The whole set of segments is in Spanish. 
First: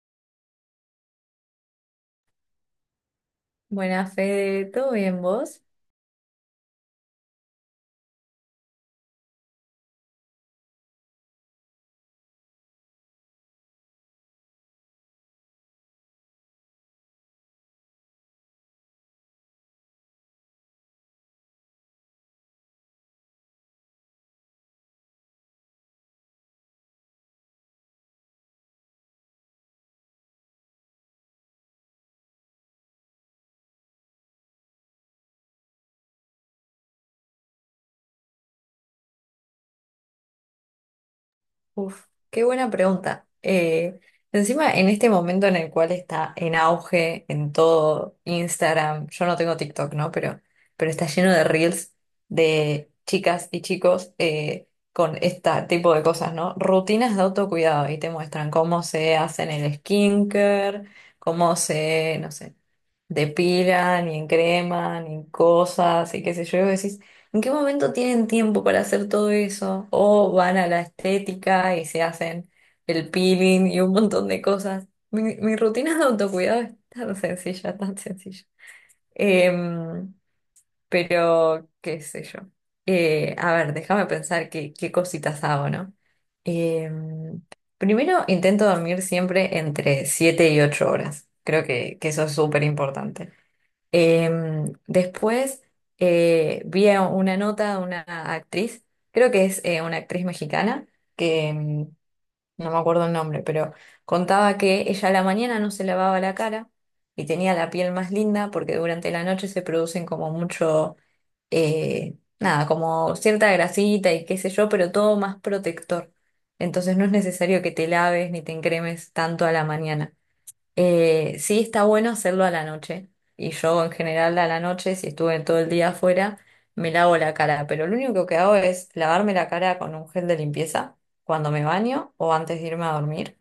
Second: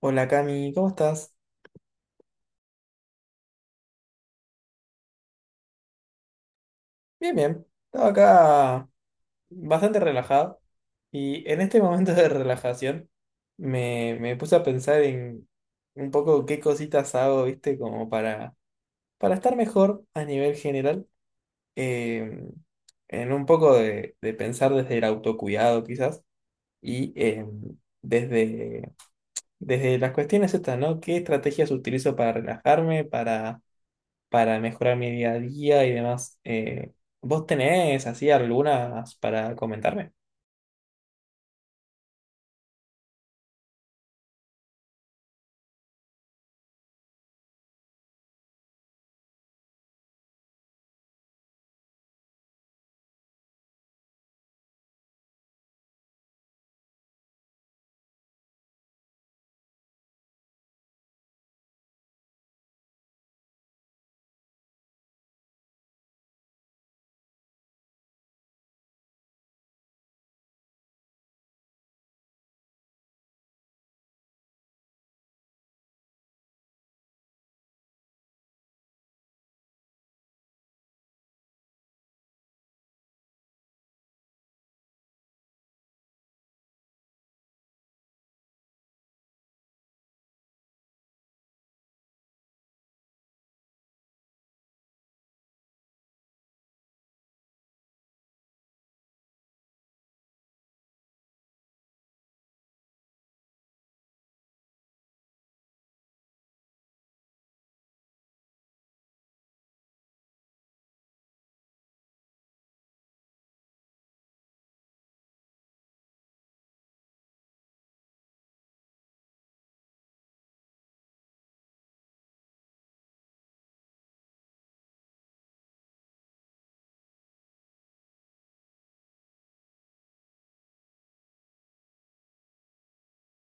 Hola Cami, ¿cómo estás? Buenas, Fede, ¿todo bien vos? Bien, bien. Estaba acá bastante relajado y en este momento de relajación me puse a pensar en un poco qué cositas hago, ¿viste? Como para estar mejor a nivel general, eh, en un poco de pensar desde el autocuidado quizás y desde, desde las cuestiones estas, ¿no? ¿Qué estrategias utilizo para relajarme, para mejorar mi día a día y demás? ¿Vos tenés así algunas para comentarme? Uf, qué buena pregunta. Encima, en este momento en el cual está en auge en todo Instagram, yo no tengo TikTok, ¿no? Pero está lleno de reels de chicas y chicos con este tipo de cosas, ¿no? Rutinas de autocuidado y te muestran cómo se hacen el skincare, cómo se, no sé. De pila, ni en crema, ni en cosas, y qué sé yo, y vos decís, ¿en qué momento tienen tiempo para hacer todo eso? O van a la estética y se hacen el peeling y un montón de cosas. Mi rutina de autocuidado es tan sencilla, tan sencilla. Em, pero, qué sé yo. A ver, déjame pensar qué cositas hago, ¿no? Em, Primero intento dormir siempre entre 7 y 8 horas. Creo que eso es súper importante. Después vi a una nota de una actriz, creo que es una actriz mexicana, que no me acuerdo el nombre, pero contaba que ella a la mañana no se lavaba la cara y tenía la piel más linda porque durante la noche se producen como mucho, nada, como cierta grasita y qué sé yo, pero todo más protector. Entonces no es necesario que te laves ni te encremes tanto a la mañana. Sí, está bueno hacerlo a la noche. Y yo en general a la noche, si estuve todo el día afuera, me lavo la cara. Pero lo único que hago es lavarme la cara con un gel de limpieza cuando me baño o antes de irme a dormir.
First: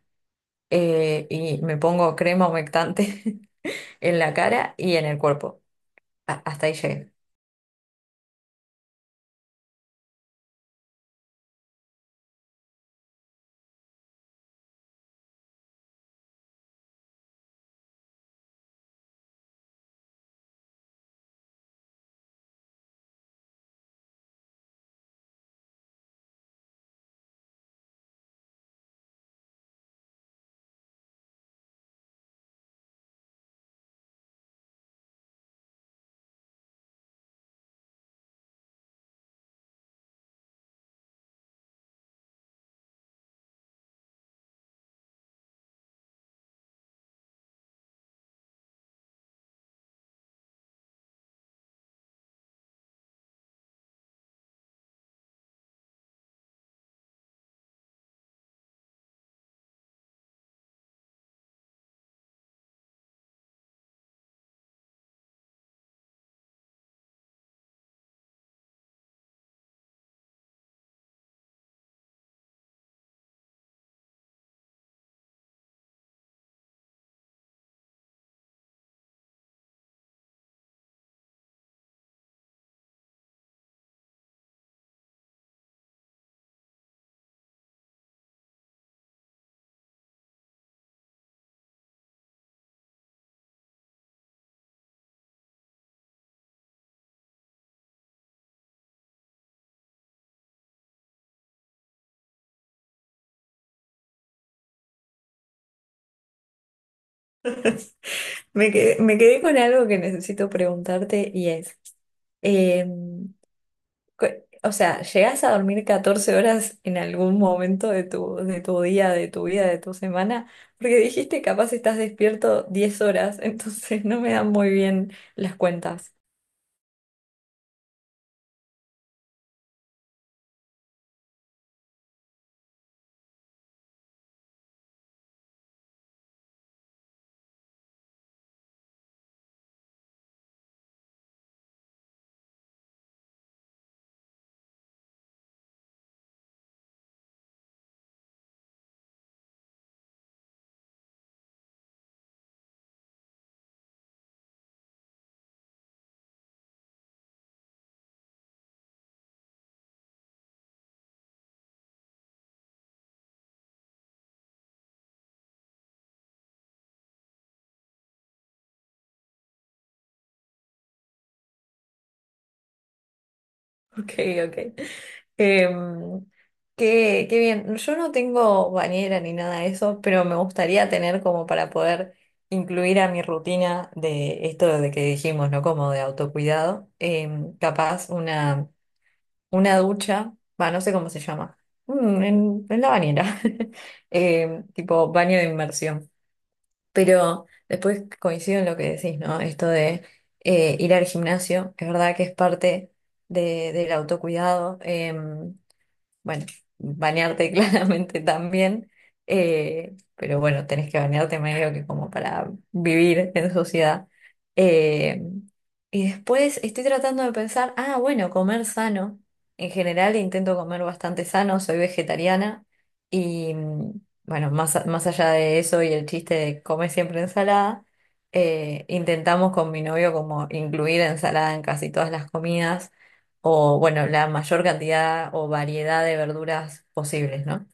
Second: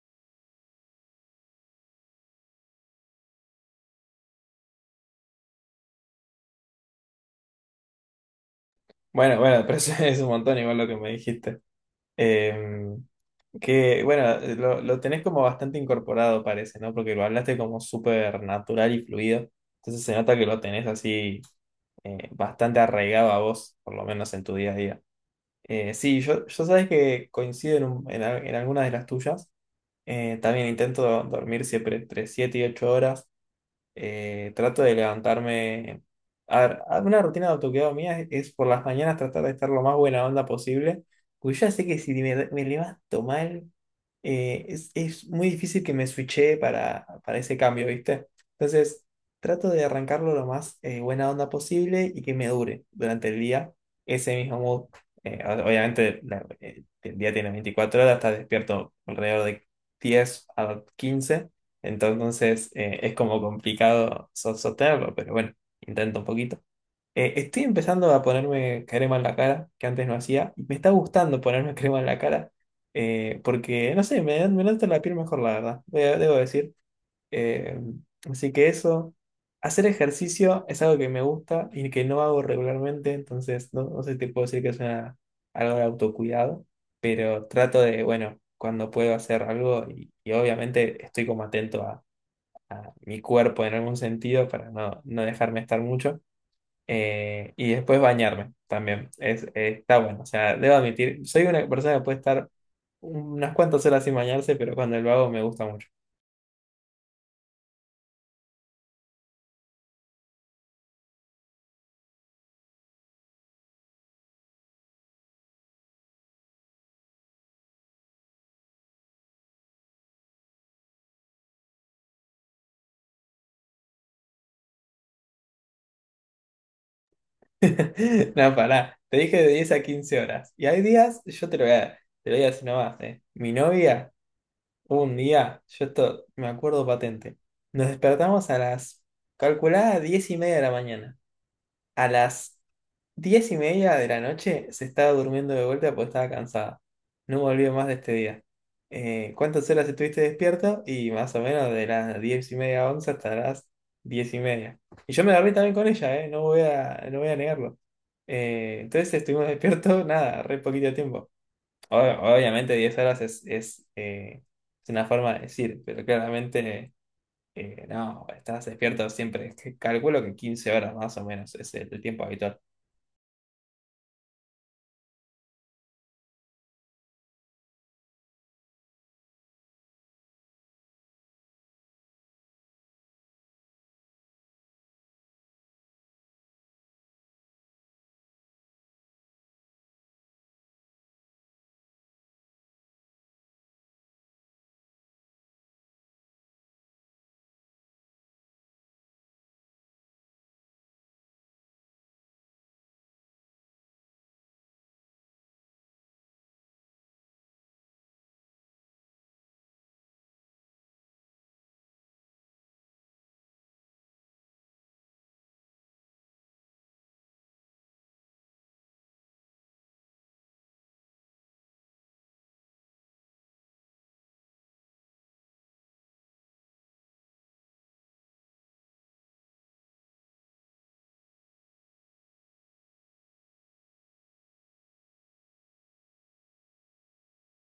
Y me pongo crema humectante en la cara y en el cuerpo. A- hasta ahí llegué. Bueno, bueno, pero eso es un montón igual lo que me dijiste. Eh, que bueno, lo tenés como bastante incorporado, parece, ¿no? Porque lo hablaste como súper natural y fluido. Entonces se nota que lo tenés así, bastante arraigado a vos, por lo menos en tu día a día. Sí, yo sabes que coincido en, un- en al- en algunas de las tuyas. También intento dormir siempre entre 7 y 8 horas. Trato de levantarme. A ver, una rutina de autocuidado mía es por las mañanas tratar de estar lo más buena onda posible. Porque yo ya sé que si me levanto mal, es muy difícil que me switche para ese cambio, ¿viste? Entonces, trato de arrancarlo lo más, buena onda posible, y que me dure durante el día ese mismo mood. Obviamente, el día tiene 24 horas, estás despierto alrededor de 10 a 15, entonces es como complicado sostenerlo, pero bueno, intento un poquito. Estoy empezando a ponerme crema en la cara, que antes no hacía, y me está gustando ponerme crema en la cara, porque, no sé, me nota la piel mejor, la verdad, debo decir. Eh, Así que eso, hacer ejercicio es algo que me gusta y que no hago regularmente, entonces no sé si te puedo decir que es algo de autocuidado, pero trato de, bueno, cuando puedo, hacer algo. Y y, obviamente estoy como atento a mi cuerpo en algún sentido para no dejarme estar mucho. Y después bañarme también. Está bueno. O sea, debo admitir, soy una persona que puede estar unas cuantas horas sin bañarse, pero cuando lo hago me gusta mucho. Me quedé con algo que necesito preguntarte y em, cu- o sea, ¿llegás a dormir 14 horas en algún momento de tu día, de tu vida, de tu semana? Porque dijiste capaz estás despierto 10 horas, entonces no me dan muy bien las cuentas. No, pará. Te dije de 10 a 15 horas. Y hay días, yo te lo voy a, te lo voy a decir nomás. Mi novia, hubo un día, yo esto me acuerdo patente. Nos despertamos a las, calculada, 10:30 de la mañana. A las diez y media de la noche se estaba durmiendo de vuelta porque estaba cansada. No volvió más de este día. ¿Cuántas horas estuviste despierto? Y más o menos de las 10:30 a 11:00 hasta las 10:30. Y yo me agarré también con ella, ¿eh? No voy a negarlo. Entonces estuvimos despiertos, nada, re poquito tiempo. Obviamente, 10 horas es una forma de decir, pero claramente, no, estás despierto siempre. Calculo que 15 horas más o menos es el tiempo habitual. Ok, ok. Em, Qué, qué bien. Yo no tengo bañera ni nada de eso, pero me gustaría tener como para poder incluir a mi rutina de esto de que dijimos, ¿no? Como de autocuidado. Capaz una ducha, va, no sé cómo se llama, mm, en la bañera, tipo baño de inmersión. Pero después coincido en lo que decís, ¿no? Esto de ir al gimnasio, es verdad que es parte del autocuidado. Bueno, bañarte claramente también, pero bueno, tenés que bañarte medio que como para vivir en sociedad. Eh, y después estoy tratando de pensar, ah, bueno, comer sano. En general intento comer bastante sano, soy vegetariana y mm, bueno, más, más allá de eso y el chiste de comer siempre ensalada, intentamos con mi novio como incluir ensalada en casi todas las comidas o bueno, la mayor cantidad o variedad de verduras posibles, ¿no?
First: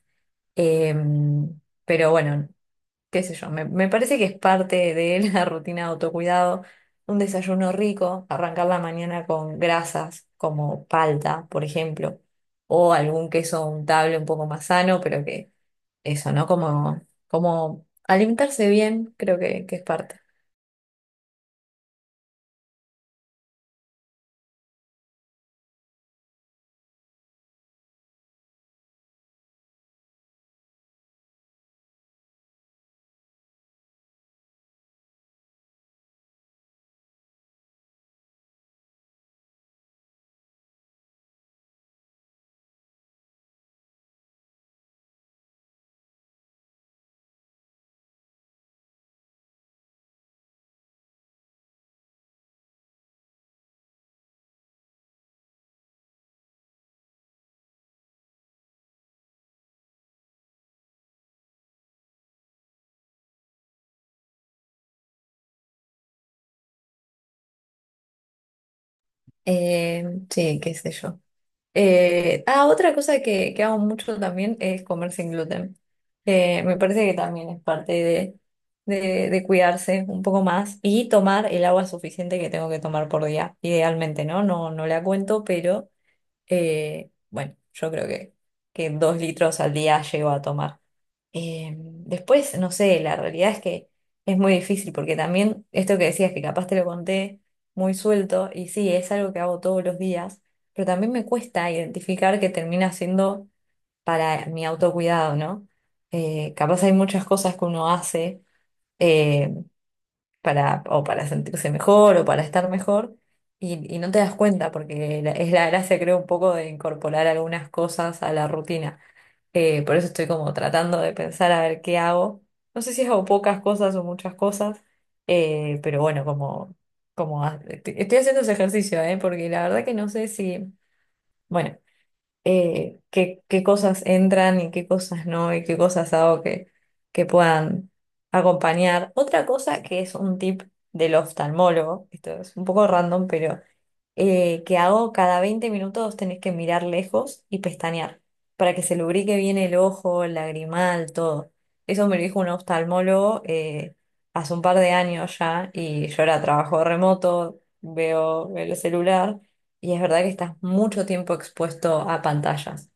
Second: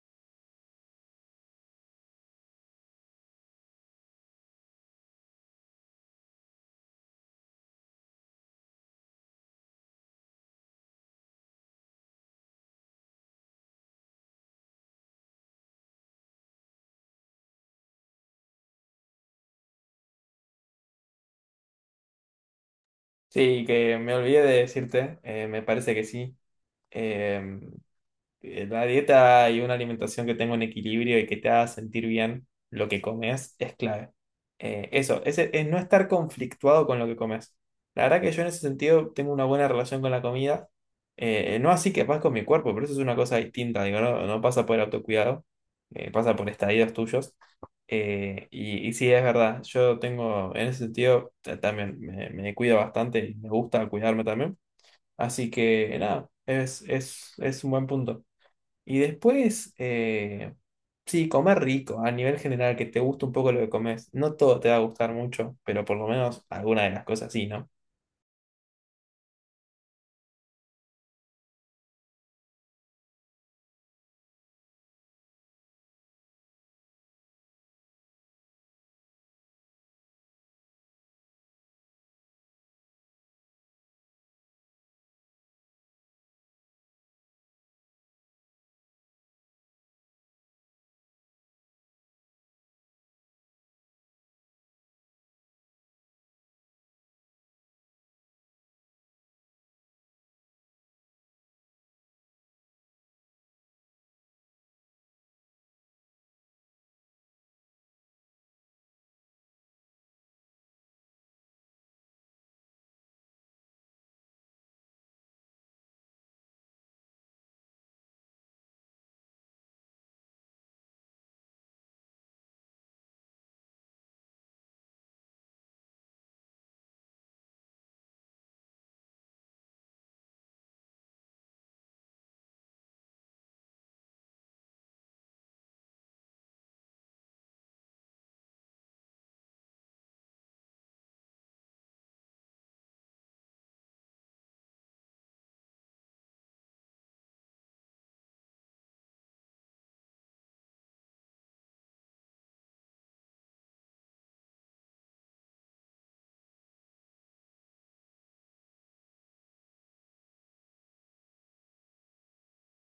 Em, pero bueno, qué sé yo, me parece que es parte de la rutina de autocuidado, un desayuno rico, arrancar la mañana con grasas como palta, por ejemplo, o algún queso untable un poco más sano, pero que eso, ¿no? Como, como alimentarse bien, creo que es parte. Sí, que me olvidé de decirte, me parece que sí. Eh, Una dieta y una alimentación que tenga un equilibrio y que te haga sentir bien lo que comes es clave. Eso es no estar conflictuado con lo que comes. La verdad que yo en ese sentido tengo una buena relación con la comida. No así que pasa con mi cuerpo, pero eso es una cosa distinta. Digo, no pasa por el autocuidado, pasa por estadios tuyos. Y, sí, es verdad. Yo tengo, en ese sentido, también me cuido bastante y me gusta cuidarme también. Así que nada, es un buen punto. Y después, sí, comer rico, a nivel general, que te guste un poco lo que comes. No todo te va a gustar mucho, pero por lo menos alguna de las cosas sí, ¿no? Sí, qué sé yo. Ah, otra cosa que hago mucho también es comer sin gluten. Me parece que también es parte de cuidarse un poco más y tomar el agua suficiente que tengo que tomar por día, idealmente, ¿no? No, no la cuento, pero bueno, yo creo que 2 litros al día llego a tomar. Después, no sé, la realidad es que es muy difícil porque también esto que decías, que capaz te lo conté muy suelto, y sí, es algo que hago todos los días, pero también me cuesta identificar que termina siendo para mi autocuidado, ¿no? Capaz hay muchas cosas que uno hace. eh, para, o para sentirse mejor o para estar mejor y no te das cuenta porque es la gracia, creo, un poco de incorporar algunas cosas a la rutina. Por eso estoy como tratando de pensar a ver qué hago. No sé si hago pocas cosas o muchas cosas, pero bueno, como, estoy haciendo ese ejercicio, porque la verdad que no sé si, bueno qué, qué cosas entran y qué cosas no, y qué cosas hago que puedan acompañar. Otra cosa que es un tip del oftalmólogo, esto es un poco random, pero que hago cada 20 minutos tenés que mirar lejos y pestañear para que se lubrique bien el ojo, el lagrimal, todo. Eso me lo dijo un oftalmólogo hace un par de años ya y yo ahora trabajo remoto, veo el celular. Y es verdad que estás mucho tiempo expuesto a pantallas.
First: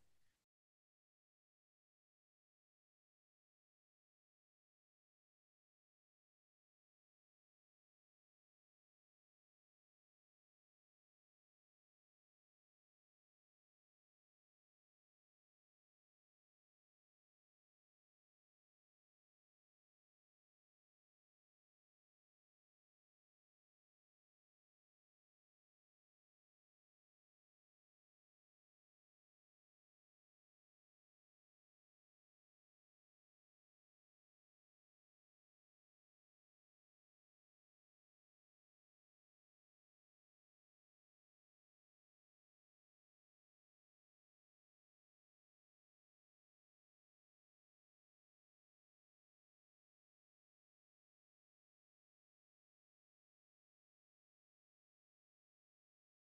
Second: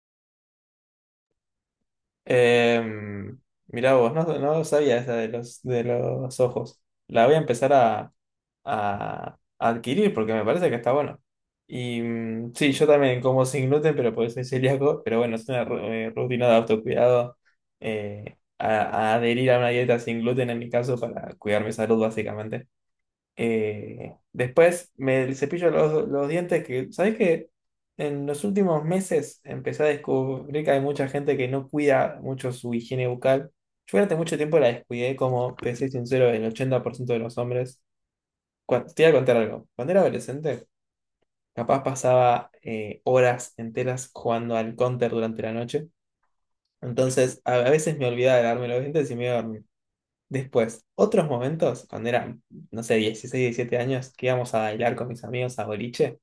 Em, Mirá vos, no sabía esa de los, ojos. La voy a empezar a adquirir porque me parece que está bueno. Y sí, yo también como sin gluten, pero porque soy celíaco. Pero bueno, es una rutina de autocuidado. A, adherir a una dieta sin gluten en mi caso para cuidar mi salud básicamente. Después me cepillo los dientes que, ¿sabés qué? En los últimos meses empecé a descubrir que hay mucha gente que no cuida mucho su higiene bucal. Yo durante mucho tiempo la descuidé, como te soy sincero, el 80% de los hombres. Te voy a contar algo. Cuando era adolescente, capaz pasaba, horas enteras jugando al counter durante la noche. Entonces, a veces me olvidaba de lavarme los dientes y me iba a dormir. Después, otros momentos, cuando eran, no sé, 16 17 años, que íbamos a bailar con mis amigos a boliche,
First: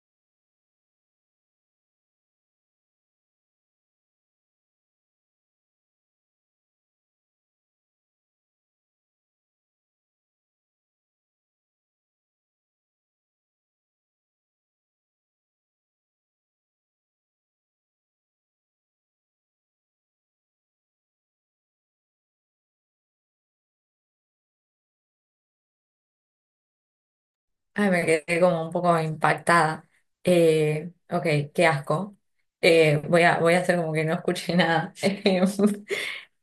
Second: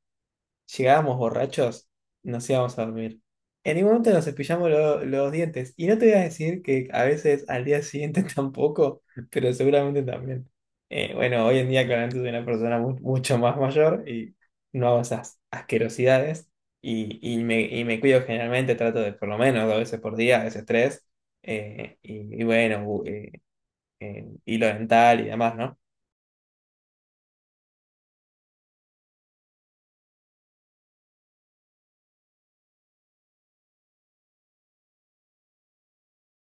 llegábamos borrachos, nos íbamos a dormir. En ningún momento nos cepillamos los dientes. Y no te voy a decir que a veces al día siguiente tampoco, pero seguramente también. Bueno, hoy en día claramente soy una persona mucho más mayor y no hago esas asquerosidades. Y me cuido generalmente, trato de por lo menos 2 veces por día, a veces tres. Y bueno, en hilo dental y demás, ¿no? Ay, me quedé como un poco impactada. Ok, qué asco. Voy a, voy a hacer como que no escuché nada. Em,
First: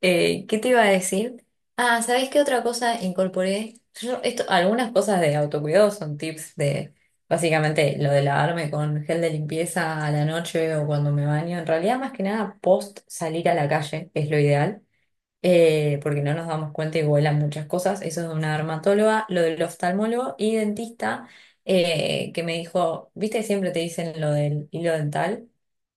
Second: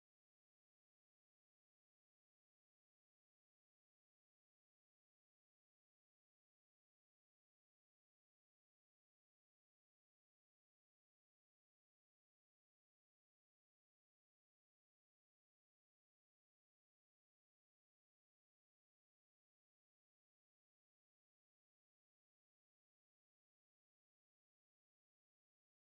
Eh, ¿Qué te iba a decir? Ah, ¿sabés qué otra cosa incorporé? Yo, esto, algunas cosas de autocuidado son tips de básicamente lo de lavarme con gel de limpieza a la noche o cuando me baño. En realidad, más que nada, post salir a la calle es lo ideal. Porque no nos damos cuenta y vuelan muchas cosas. Eso es de una dermatóloga, lo del oftalmólogo y dentista, que me dijo, viste, que siempre te dicen lo del hilo dental.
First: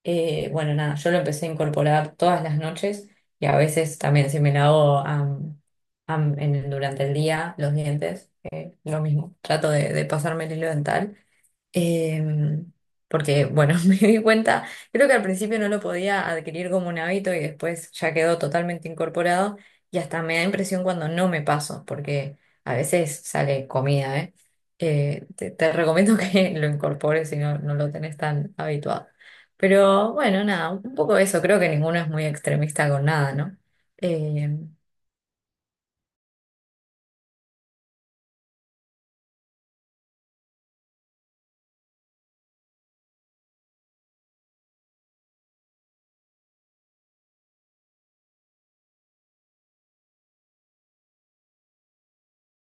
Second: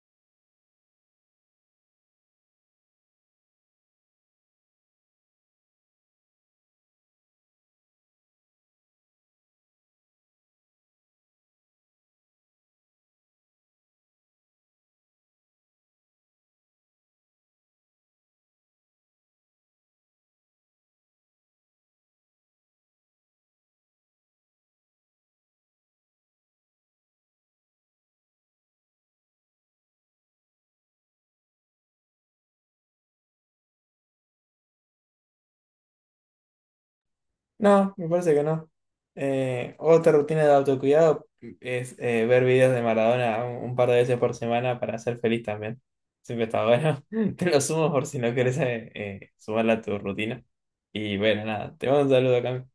Bueno, nada, yo lo empecé a incorporar todas las noches y a veces también si me lavo durante el día los dientes, lo mismo, trato de pasarme el hilo dental. Em, Porque, bueno, me di cuenta, creo que al principio no lo podía adquirir como un hábito y después ya quedó totalmente incorporado y hasta me da impresión cuando no me paso, porque a veces sale comida, ¿eh? Te recomiendo que lo incorpores si no, no lo tenés tan habituado. Pero bueno, nada, un poco eso, creo que ninguno es muy extremista con nada, ¿no? Em, No, me parece que no. Otra rutina de autocuidado es, ver videos de Maradona un par de veces por semana para ser feliz también. Siempre está bueno. Te lo sumo por si no quieres sumarla a tu rutina. Y bueno, nada, te mando un saludo, Cami.